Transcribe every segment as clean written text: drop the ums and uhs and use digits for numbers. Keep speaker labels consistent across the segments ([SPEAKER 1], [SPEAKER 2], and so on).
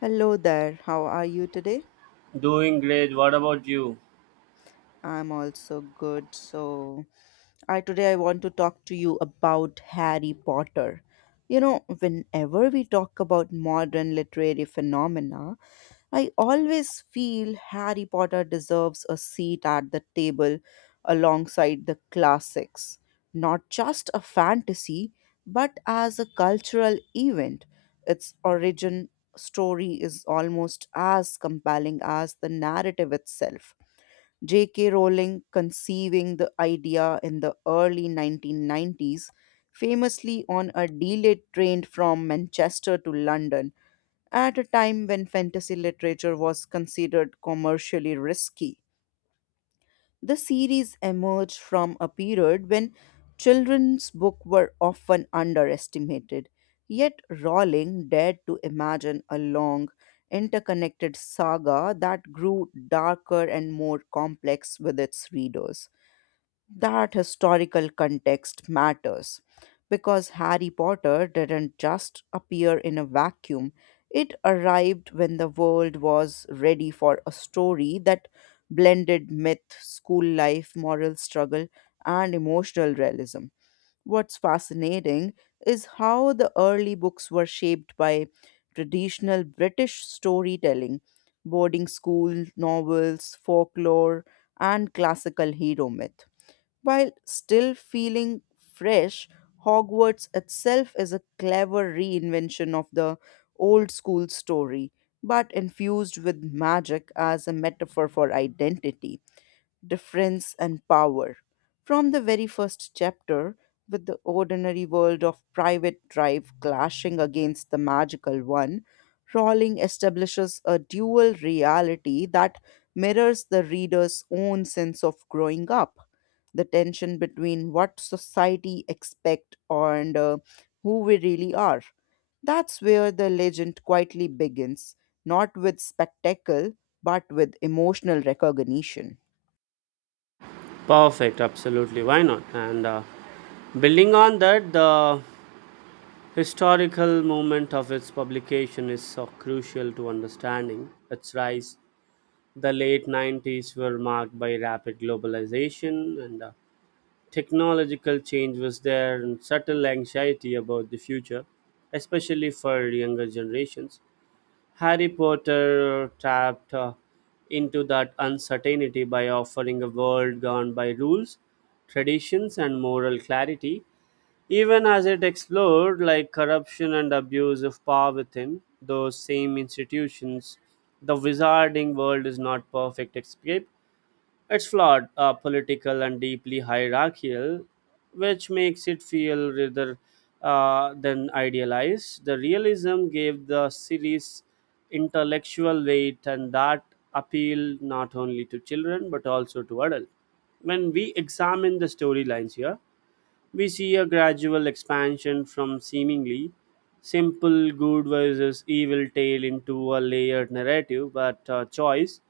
[SPEAKER 1] Hello there. How are you today?
[SPEAKER 2] Doing great. What about you?
[SPEAKER 1] I'm also good. So, I today I want to talk to you about Harry Potter. You know, whenever we talk about modern literary phenomena, I always feel Harry Potter deserves a seat at the table alongside the classics, not just a fantasy, but as a cultural event. Its origin story is almost as compelling as the narrative itself. J.K. Rowling conceiving the idea in the early 1990s, famously on a delayed train from Manchester to London at a time when fantasy literature was considered commercially risky, the series emerged from a period when children's books were often underestimated. Yet Rowling dared to imagine a long, interconnected saga that grew darker and more complex with its readers that historical context matters because Harry Potter didn't just appear in a vacuum. It arrived when the world was ready for a story that blended myth, school life, moral struggle, and emotional realism. What's fascinating is how the early books were shaped by traditional British storytelling, boarding school novels, folklore, and classical hero myth while still feeling fresh. Hogwarts itself is a clever reinvention of the old school story, but infused with magic as a metaphor for identity difference, and power. From the very first chapter, with the ordinary world of private drive clashing against the magical one, Rowling establishes a dual reality that mirrors the reader's own sense of growing up. The tension between what society expect and who we really are. That's where the legend quietly begins, not with spectacle, but with emotional recognition.
[SPEAKER 2] Perfect, absolutely. Why not? And Building on that, the historical moment of its publication is so crucial to understanding its rise. The late 90s were marked by rapid globalization and technological change was there and subtle anxiety about the future, especially for younger generations. Harry Potter tapped into that uncertainty by offering a world governed by rules, traditions, and moral clarity, even as it explored like corruption and abuse of power within those same institutions. The wizarding world is not perfect escape, it's flawed, political, and deeply hierarchical, which makes it feel rather than idealized. The realism gave the series intellectual weight, and that appeal not only to children but also to adults. When we examine the storylines here, we see a gradual expansion from seemingly simple good versus evil tale into a layered narrative, but choice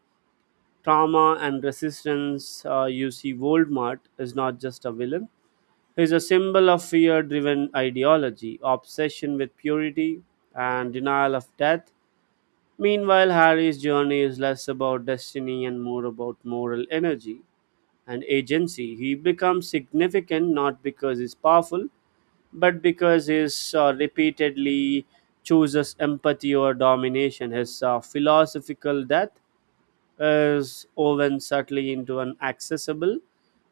[SPEAKER 2] trauma and resistance. You see, Voldemort is not just a villain. He's a symbol of fear driven ideology, obsession with purity, and denial of death. Meanwhile, Harry's journey is less about destiny and more about moral energy and agency. He becomes significant not because he's powerful, but because he's repeatedly chooses empathy or domination. His philosophical death is woven subtly into an accessible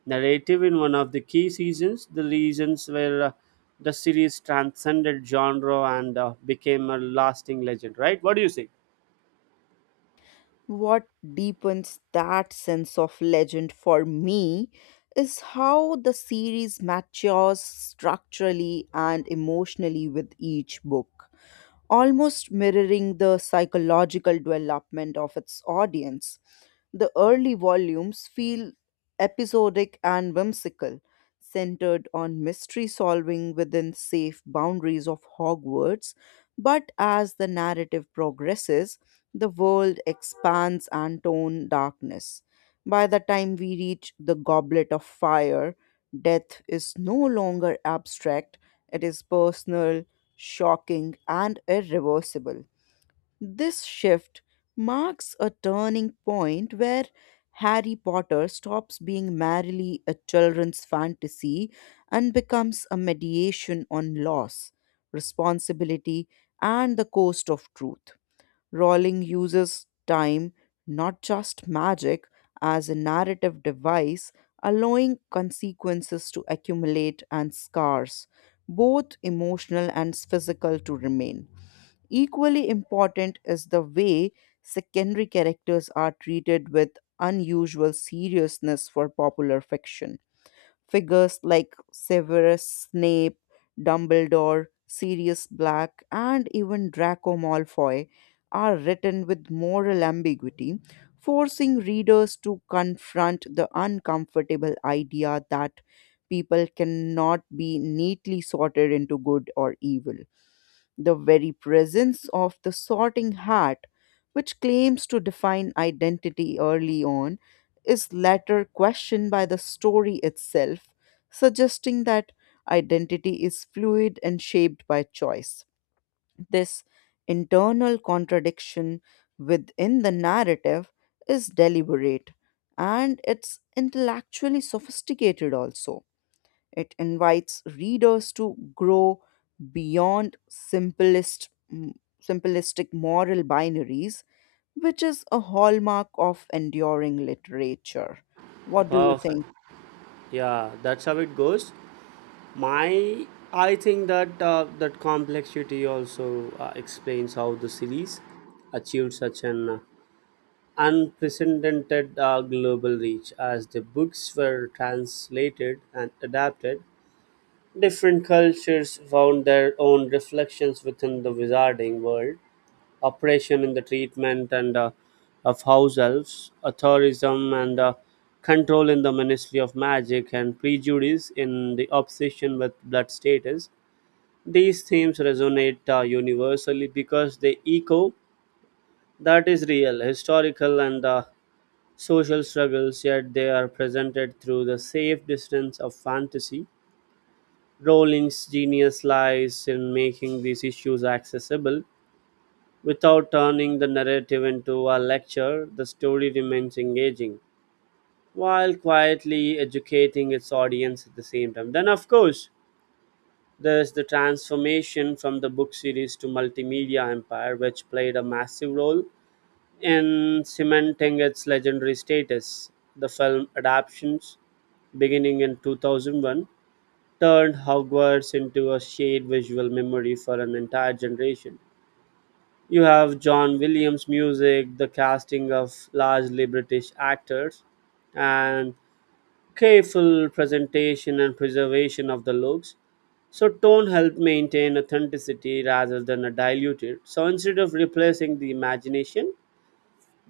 [SPEAKER 2] narrative in one of the key seasons, the reasons where the series transcended genre and became a lasting legend, right? What do you say?
[SPEAKER 1] What deepens that sense of legend for me is how the series matures structurally and emotionally with each book, almost mirroring the psychological development of its audience. The early volumes feel episodic and whimsical, centered on mystery solving within safe boundaries of Hogwarts. But as the narrative progresses, the world expands and tone darkness. By the time we reach the Goblet of Fire, death is no longer abstract, it is personal, shocking, and irreversible. This shift marks a turning point where Harry Potter stops being merely a children's fantasy and becomes a mediation on loss, responsibility, and the cost of truth. Rowling uses time, not just magic, as a narrative device, allowing consequences to accumulate and scars, both emotional and physical, to remain. Equally important is the way secondary characters are treated with unusual seriousness for popular fiction. Figures like Severus Snape, Dumbledore, Sirius Black, and even Draco Malfoy are written with moral ambiguity, forcing readers to confront the uncomfortable idea that people cannot be neatly sorted into good or evil. The very presence of the sorting hat, which claims to define identity early on, is later questioned by the story itself, suggesting that identity is fluid and shaped by choice. This internal contradiction within the narrative is deliberate and it's intellectually sophisticated also. It invites readers to grow beyond simplistic moral binaries, which is a hallmark of enduring literature. What do you
[SPEAKER 2] Perfect.
[SPEAKER 1] think?
[SPEAKER 2] Yeah, that's how it goes. My, I think that that complexity also explains how the series achieved such an unprecedented global reach as the books were translated and adapted. Different cultures found their own reflections within the wizarding world, oppression in the treatment and of house elves, authorism and control in the Ministry of Magic, and prejudice in the obsession with blood status. These themes resonate universally because they echo that is real, historical, and social struggles, yet they are presented through the safe distance of fantasy. Rowling's genius lies in making these issues accessible without turning the narrative into a lecture. The story remains engaging while quietly educating its audience at the same time. Then, of course, there's the transformation from the book series to multimedia empire, which played a massive role in cementing its legendary status. The film adaptations, beginning in 2001, turned Hogwarts into a shared visual memory for an entire generation. You have John Williams' music, the casting of largely British actors, and careful presentation and preservation of the looks. So, tone helped maintain authenticity rather than a diluted. So, instead of replacing the imagination,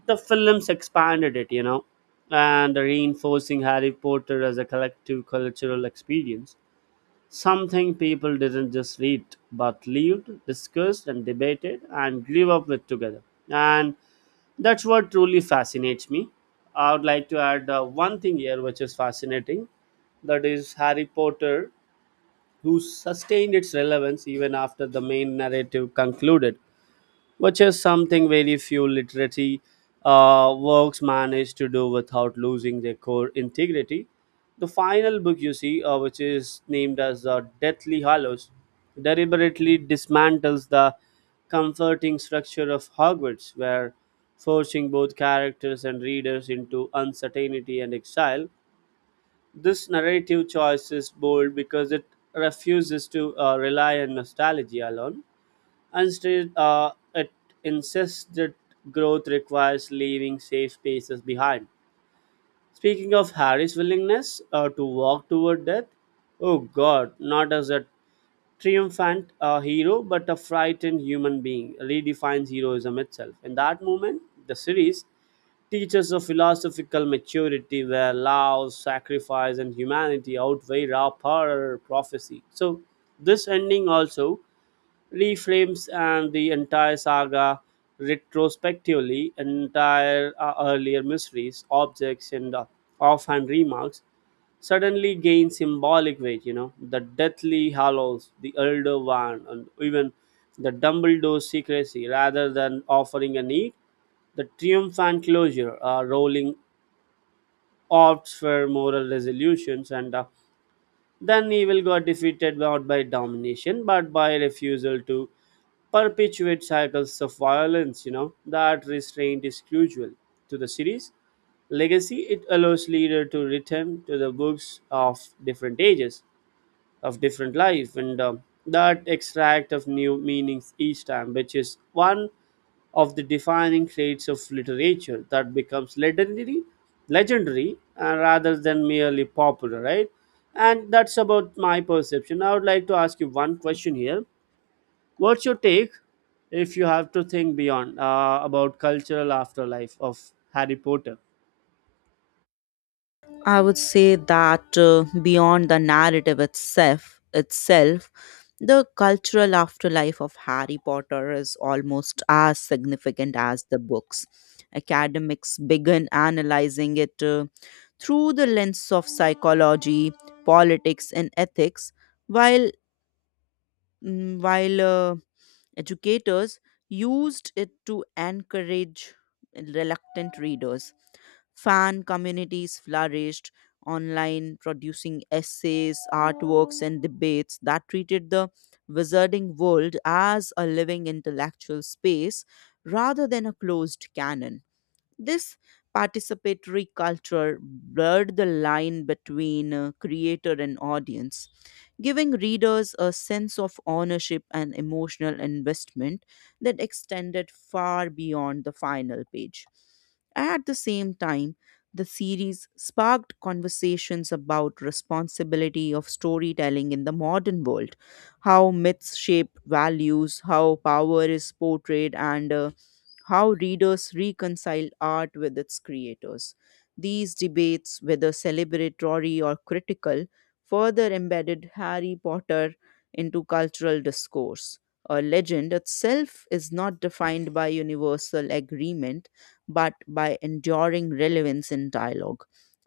[SPEAKER 2] the films expanded it, and reinforcing Harry Potter as a collective cultural experience. Something people didn't just read, but lived, discussed, and debated, and grew up with together. And that's what truly fascinates me. I would like to add one thing here which is fascinating. That is, Harry Potter, who sustained its relevance even after the main narrative concluded, which is something very few literary works manage to do without losing their core integrity. The final book you see, which is named as Deathly Hallows, deliberately dismantles the comforting structure of Hogwarts, where forcing both characters and readers into uncertainty and exile. This narrative choice is bold because it refuses to rely on nostalgia alone. Instead, it insists that growth requires leaving safe spaces behind. Speaking of Harry's willingness to walk toward death, oh god, not as a triumphant hero, but a frightened human being, redefines heroism itself. In that moment, the series teaches a philosophical maturity where love, sacrifice, and humanity outweigh raw power prophecy. So, this ending also reframes and the entire saga retrospectively, entire earlier mysteries, objects, and offhand remarks suddenly gain symbolic weight. You know, the Deathly Hallows, the Elder Wand, and even the Dumbledore secrecy, rather than offering a neat, the triumphant closure, rolling opts for moral resolutions, and then evil got defeated not by domination but by refusal to perpetuate cycles of violence. You know, that restraint is crucial to the series. Legacy, it allows leader to return to the books of different ages, of different life, and that extract of new meanings each time, which is one of the defining traits of literature that becomes legendary rather than merely popular, right? And that's about my perception. I would like to ask you one question here. What's your take if you have to think beyond about cultural afterlife of Harry Potter?
[SPEAKER 1] I would say that beyond the narrative itself, the cultural afterlife of Harry Potter is almost as significant as the books. Academics began analyzing it through the lens of psychology, politics, and ethics, while mm, while uh, Educators used it to encourage reluctant readers. Fan communities flourished online, producing essays, artworks, and debates that treated the wizarding world as a living intellectual space rather than a closed canon. This participatory culture blurred the line between creator and audience giving readers a sense of ownership and emotional investment that extended far beyond the final page. At the same time, the series sparked conversations about responsibility of storytelling in the modern world, how myths shape values, how power is portrayed, and how readers reconcile art with its creators. These debates, whether celebratory or critical, further embedded Harry Potter into cultural discourse. A legend itself is not defined by universal agreement, but by enduring relevance in dialogue.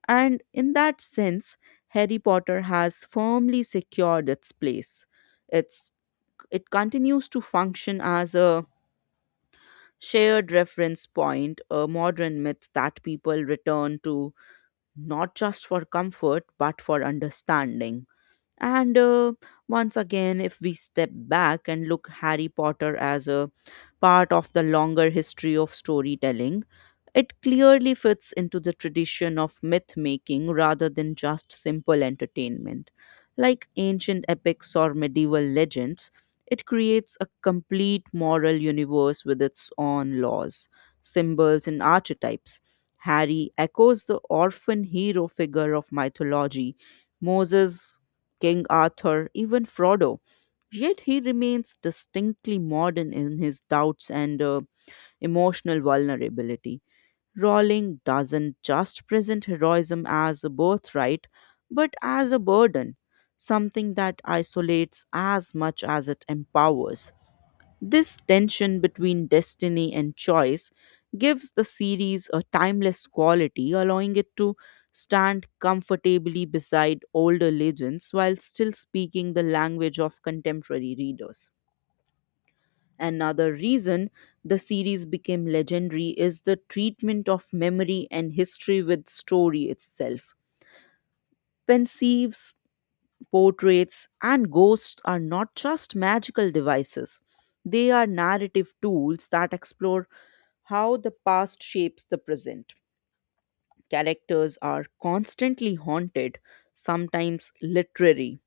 [SPEAKER 1] And in that sense, Harry Potter has firmly secured its place. It's, it continues to function as a shared reference point, a modern myth that people return to not just for comfort, but for understanding. And Once again, if we step back and look Harry Potter as a part of the longer history of storytelling, it clearly fits into the tradition of myth making rather than just simple entertainment. Like ancient epics or medieval legends, it creates a complete moral universe with its own laws, symbols, and archetypes. Harry echoes the orphan hero figure of mythology, Moses, King Arthur, even Frodo. Yet he remains distinctly modern in his doubts and emotional vulnerability. Rowling doesn't just present heroism as a birthright, but as a burden, something that isolates as much as it empowers. This tension between destiny and choice gives the series a timeless quality, allowing it to stand comfortably beside older legends while still speaking the language of contemporary readers. Another reason the series became legendary is the treatment of memory and history with story itself. Pensieves, portraits, and ghosts are not just magical devices, they are narrative tools that explore how the past shapes the present. Characters are constantly haunted, sometimes literary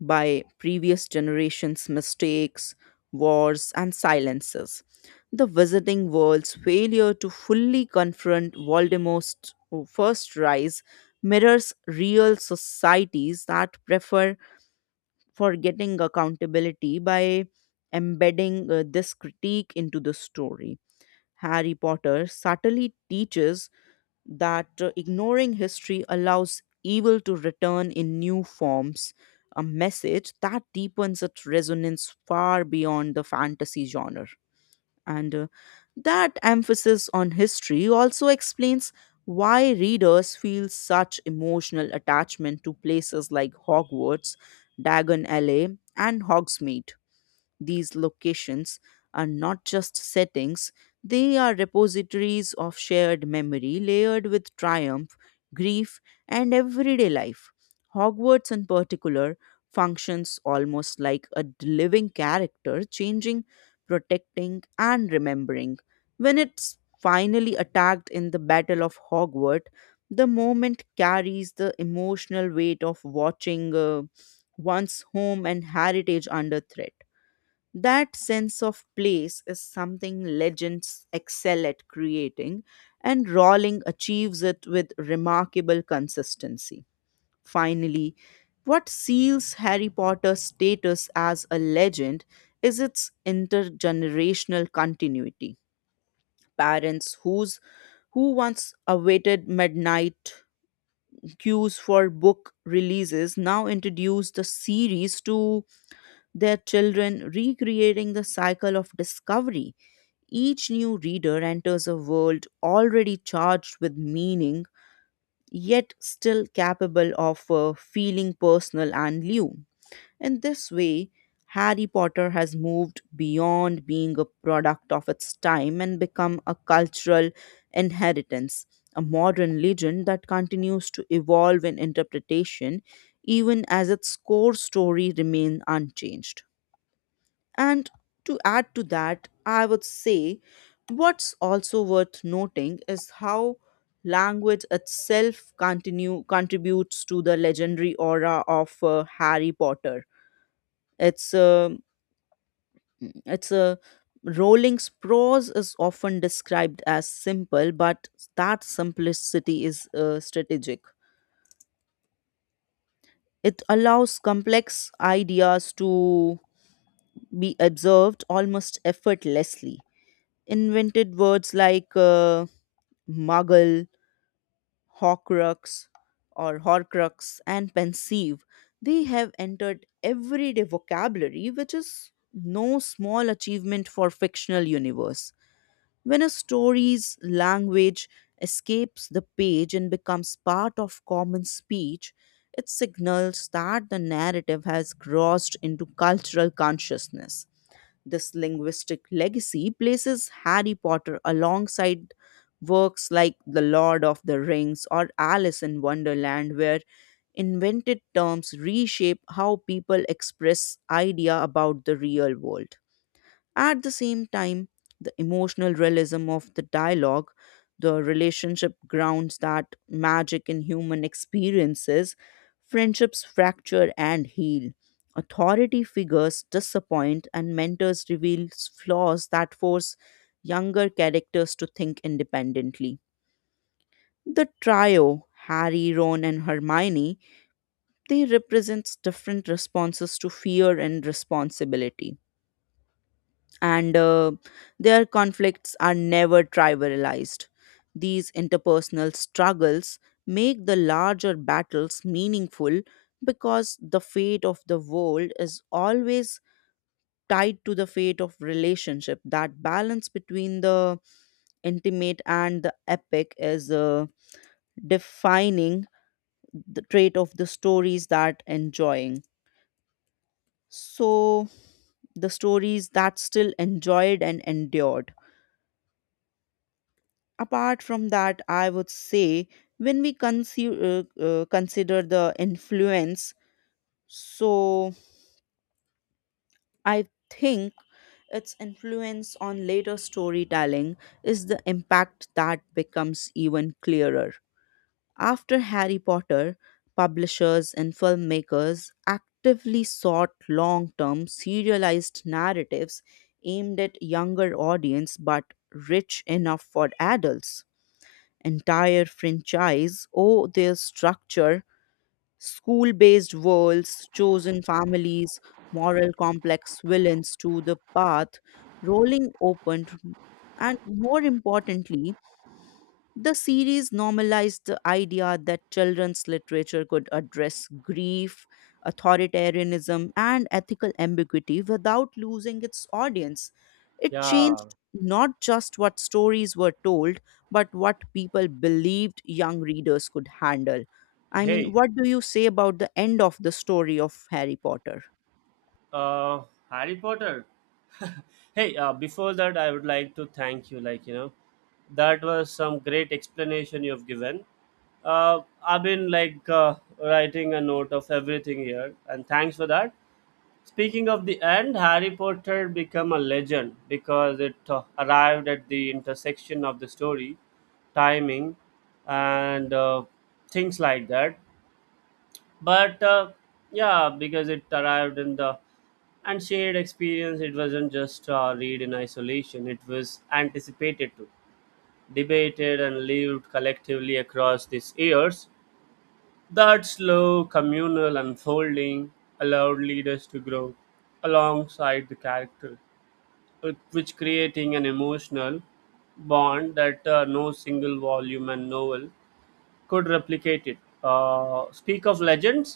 [SPEAKER 1] by previous generations' mistakes, wars, and silences. The Visiting World's failure to fully confront Voldemort's first rise mirrors real societies that prefer forgetting accountability by embedding this critique into the story. Harry Potter subtly teaches that ignoring history allows evil to return in new forms, a message that deepens its resonance far beyond the fantasy genre. And That emphasis on history also explains why readers feel such emotional attachment to places like Hogwarts, Dagon Alley, and Hogsmeade these locations are not just settings, they are repositories of shared memory layered with triumph, grief, and everyday life. Hogwarts, in particular, functions almost like a living character, changing, protecting, and remembering. When it's finally attacked in the Battle of Hogwarts, the moment carries the emotional weight of watching one's home and heritage under threat. That sense of place is something legends excel at creating, and Rowling achieves it with remarkable consistency. Finally, what seals Harry Potter's status as a legend is its intergenerational continuity. Parents who once awaited midnight queues for book releases now introduce the series to their children, recreating the cycle of discovery. Each new reader enters a world already charged with meaning, yet still capable of feeling personal and new. In this way, Harry Potter has moved beyond being a product of its time and become a cultural inheritance, a modern legend that continues to evolve in interpretation even as its core story remains unchanged. And to add to that, I would say what's also worth noting is how language itself continue contributes to the legendary aura of Harry Potter. It's a it's a Rowling's prose is often described as simple, but that simplicity is strategic. It allows complex ideas to be observed almost effortlessly invented words like muggle, horcrux, horcrux, and pensive. They have entered everyday vocabulary, which is no small achievement for fictional universe. When a story's language escapes the page and becomes part of common speech, it signals that the narrative has crossed into cultural consciousness. This linguistic legacy places Harry Potter alongside works like The Lord of the Rings or Alice in Wonderland, where invented terms reshape how people express idea about the real world. At the same time, the emotional realism of the dialogue, the relationship grounds that magic in human experiences, friendships fracture and heal. Authority figures disappoint, and mentors reveal flaws that force younger characters to think independently. The trio, Harry, Ron, and Hermione, they represent different responses to fear and responsibility and their conflicts are never trivialized. These interpersonal struggles make the larger battles meaningful because the fate of the world is always tied to the fate of relationship. That balance between the intimate and the epic is defining the trait of the stories that enjoying. So, the stories that still enjoyed and endured. Apart from that I would say when we consider consider the influence so I think its influence on later storytelling is the impact that becomes even clearer after Harry Potter publishers and filmmakers actively sought long-term serialized narratives aimed at younger audience but rich enough for adults entire franchise owe their structure, school based worlds, chosen families, moral complex villains to the path, rolling opened, and more importantly, the series normalized the idea that children's literature could address grief, authoritarianism, and ethical ambiguity without losing its audience. It
[SPEAKER 2] Yeah.
[SPEAKER 1] changed not just what stories were told, but what people believed young readers could handle. I mean,
[SPEAKER 2] Hey,
[SPEAKER 1] what do you say about the end of the story of Harry Potter?
[SPEAKER 2] uh, Harry Potter. Hey, before that, I would like to thank you. Like, you know, that was some great explanation you've given. I've been like writing a note of everything here, and thanks for that. Speaking of the end, Harry Potter become a legend because it arrived at the intersection of the story timing and things like that, but yeah, because it arrived in the and shared experience. It wasn't just read in isolation, it was anticipated to debated and lived collectively across these years. That slow communal unfolding allowed leaders to grow alongside the character, which creating an emotional bond that no single volume and novel could replicate it. Speak of legends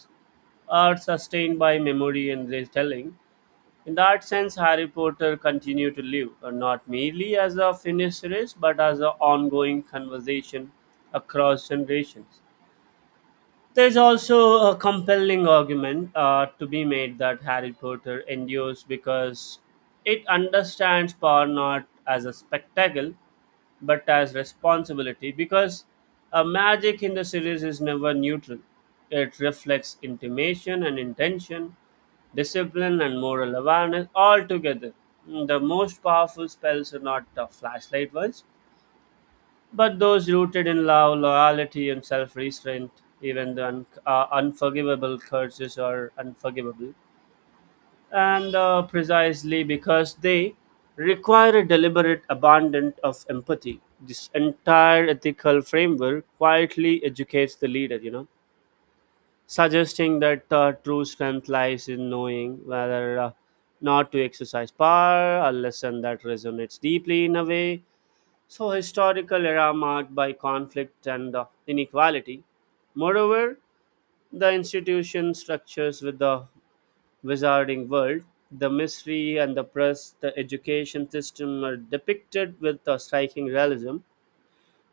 [SPEAKER 2] are sustained by memory and retelling. In that sense, Harry Potter continued to live, not merely as a finished series, but as an ongoing conversation across generations. There is also a compelling argument to be made that Harry Potter endures because it understands power not as a spectacle but as responsibility, because a magic in the series is never neutral. It reflects intimation and intention, discipline and moral awareness all together. Mm, the most powerful spells are not the flashlight ones, but those rooted in love, loyalty, and self restraint. Even the unforgivable curses are unforgivable and precisely because they require a deliberate abandon of empathy. This entire ethical framework quietly educates the leader, you know, suggesting that true strength lies in knowing whether not to exercise power, a lesson that resonates deeply in a way. So historical era marked by conflict and inequality. Moreover, the institution structures with the Wizarding World, the mystery and the press, the education system are depicted with a striking realism.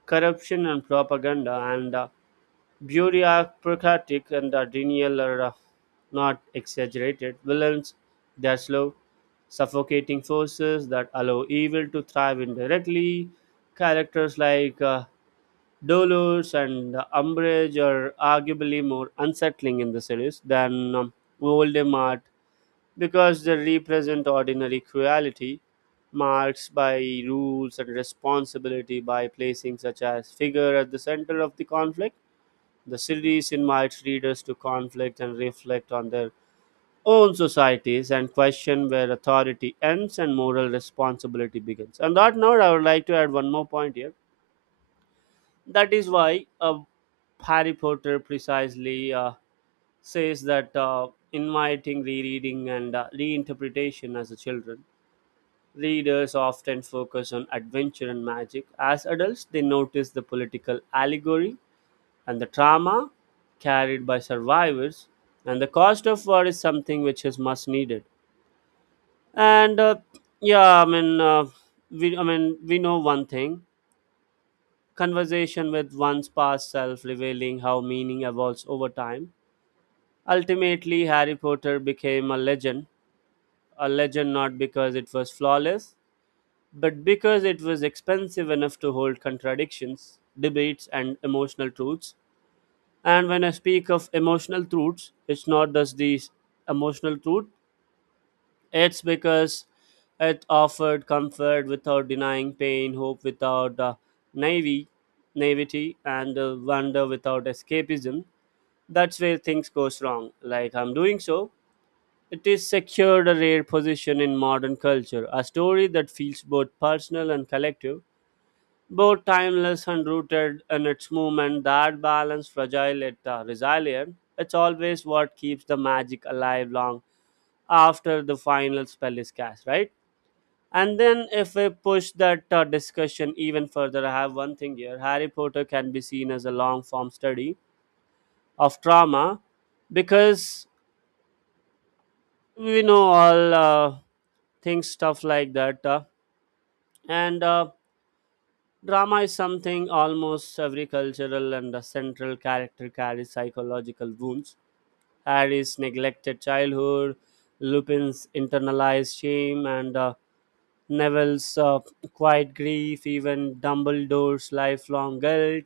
[SPEAKER 2] Corruption and propaganda and bureaucratic and denial are not exaggerated. Villains, they are slow, suffocating forces that allow evil to thrive indirectly. Characters like Dolores and Umbridge are arguably more unsettling in the series than Voldemort because they represent ordinary cruelty marked by rules and responsibility. By placing such a figure at the center of the conflict, the series invites readers to conflict and reflect on their own societies and question where authority ends and moral responsibility begins. On that note, I would like to add one more point here. That is why Harry Potter precisely says that inviting rereading and reinterpretation as a children. Readers often focus on adventure and magic. As adults, they notice the political allegory and the trauma carried by survivors, and the cost of war is something which is much needed. And Yeah, I mean, we know one thing: conversation with one's past self, revealing how meaning evolves over time. Ultimately, Harry Potter became a legend. A legend not because it was flawless, but because it was expensive enough to hold contradictions, debates, and emotional truths. And when I speak of emotional truths, it's not just these emotional truth, it's because it offered comfort without denying pain, hope without naive, naivety, and wonder without escapism. That's where things goes wrong, like I'm doing so. It is secured a rare position in modern culture, a story that feels both personal and collective, both timeless and rooted in its movement. That balance fragile yet resilient, it's always what keeps the magic alive long after the final spell is cast, right? And then if we push that discussion even further, I have one thing here. Harry Potter can be seen as a long form study of trauma because we know all things stuff like that and drama is something almost every cultural and the central character carries psychological wounds. Harry's neglected childhood, Lupin's internalized shame, and Neville's quiet grief, even Dumbledore's lifelong guilt.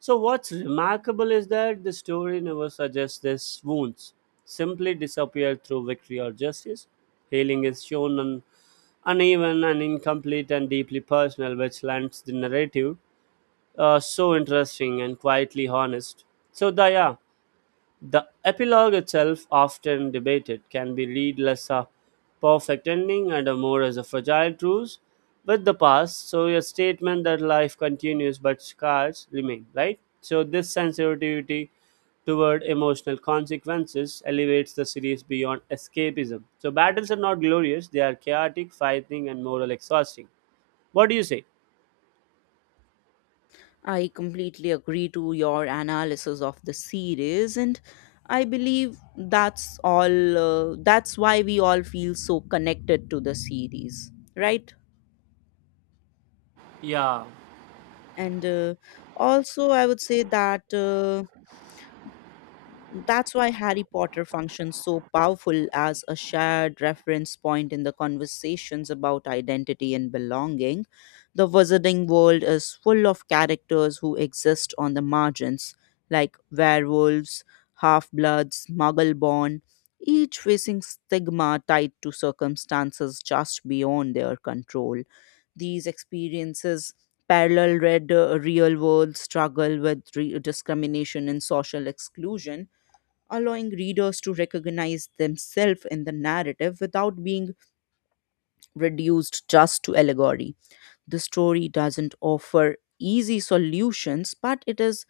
[SPEAKER 2] So, what's remarkable is that the story never suggests these wounds simply disappear through victory or justice. Healing is shown uneven and incomplete and deeply personal, which lends the narrative so interesting and quietly honest. So the epilogue itself, often debated, can be read less a perfect ending and a more as a fragile truce with the past. So a statement that life continues but scars remain, right? So this sensitivity toward emotional consequences elevates the series beyond escapism. So battles are not glorious; they are chaotic, fighting, and moral exhausting. What do you say?
[SPEAKER 1] I completely agree to your analysis of the series, and I believe that's all. That's why we all feel so connected to the series, right?
[SPEAKER 2] Yeah,
[SPEAKER 1] And Also, I would say that that's why Harry Potter functions so powerful as a shared reference point in the conversations about identity and belonging. The wizarding world is full of characters who exist on the margins, like werewolves, half bloods, muggle born, each facing stigma tied to circumstances just beyond their control. These experiences parallel red real world struggle with discrimination and social exclusion allowing readers to recognize themselves in the narrative without being reduced just to allegory. The story doesn't offer easy solutions but it is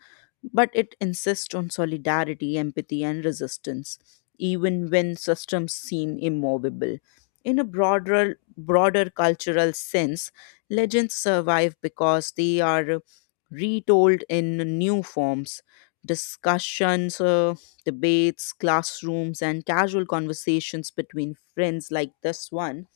[SPEAKER 1] but it insists on solidarity empathy and resistance even when systems seem immovable. In a broader cultural sense legends survive because they are retold in new forms discussions, debates, classrooms and casual conversations between friends like this one.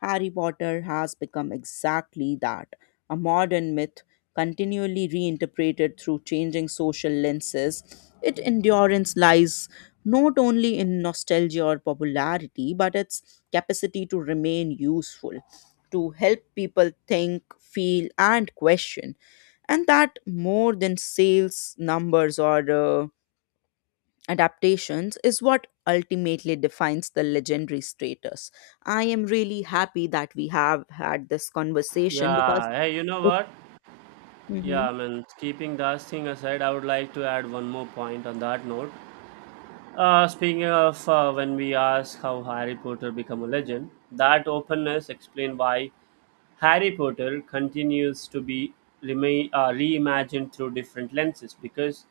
[SPEAKER 1] Harry Potter has become exactly that, a modern myth, continually reinterpreted through changing social lenses. Its endurance lies not only in nostalgia or popularity, but its capacity to remain useful, to help people think, feel, and question. And that more than sales numbers or adaptations is what ultimately defines the legendary status. I am really happy that we have had this conversation because
[SPEAKER 2] yeah. Hey, you know
[SPEAKER 1] it,
[SPEAKER 2] what? Yeah,
[SPEAKER 1] Mhm.
[SPEAKER 2] I mean, keeping that thing aside, I would like to add one more point on that note. Speaking of when we ask how Harry Potter became a legend, that openness explained why Harry Potter continues to be reimagined through different lenses because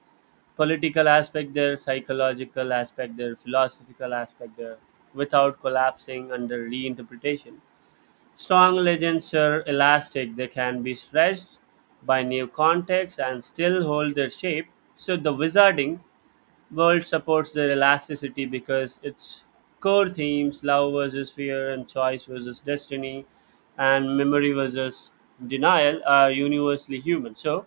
[SPEAKER 2] political aspect there, psychological aspect there, philosophical aspect there, without collapsing under reinterpretation. Strong legends are elastic, they can be stretched by new contexts and still hold their shape. So, the wizarding world supports their elasticity because its core themes love versus fear, and choice versus destiny, and memory versus denial are universally human. So,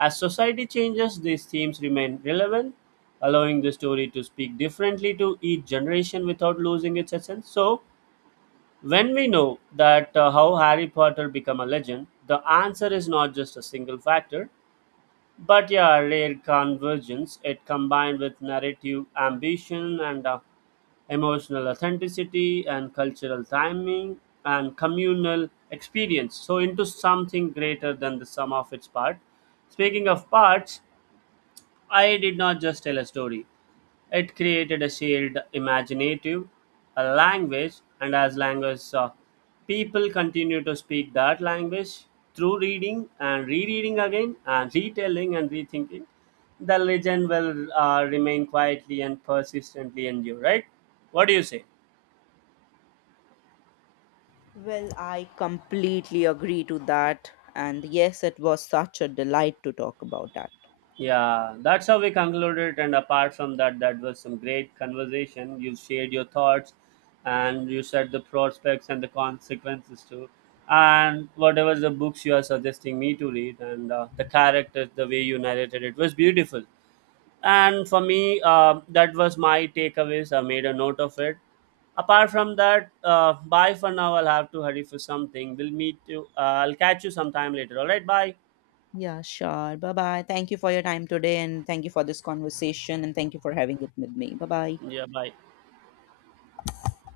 [SPEAKER 2] as society changes, these themes remain relevant, allowing the story to speak differently to each generation without losing its essence. So, when we know that how Harry Potter became a legend, the answer is not just a single factor, but yeah, a rare convergence. It combined with narrative ambition and emotional authenticity and cultural timing and communal experience. So into something greater than the sum of its part. Speaking of parts, I did not just tell a story. It created a shared imaginative, a language, and as language, people continue to speak that language through reading and rereading again and retelling and rethinking. The legend will remain quietly and persistently endure, right? What do you say?
[SPEAKER 1] Well, I completely agree to that. And yes, it was such a delight to talk about that.
[SPEAKER 2] Yeah, that's how we concluded. And apart from that, that was some great conversation. You shared your thoughts and you said the prospects and the consequences too. And whatever the books you are suggesting me to read and the characters, the way you narrated it was beautiful. And for me, that was my takeaways. I made a note of it. Apart from that, bye for now. I'll have to hurry for something. We'll meet you. I'll catch you sometime later. All right, bye.
[SPEAKER 1] Yeah, sure. Bye bye. Thank you for your time today and thank you for this conversation and thank you for having it with me. Bye bye.
[SPEAKER 2] Yeah, bye.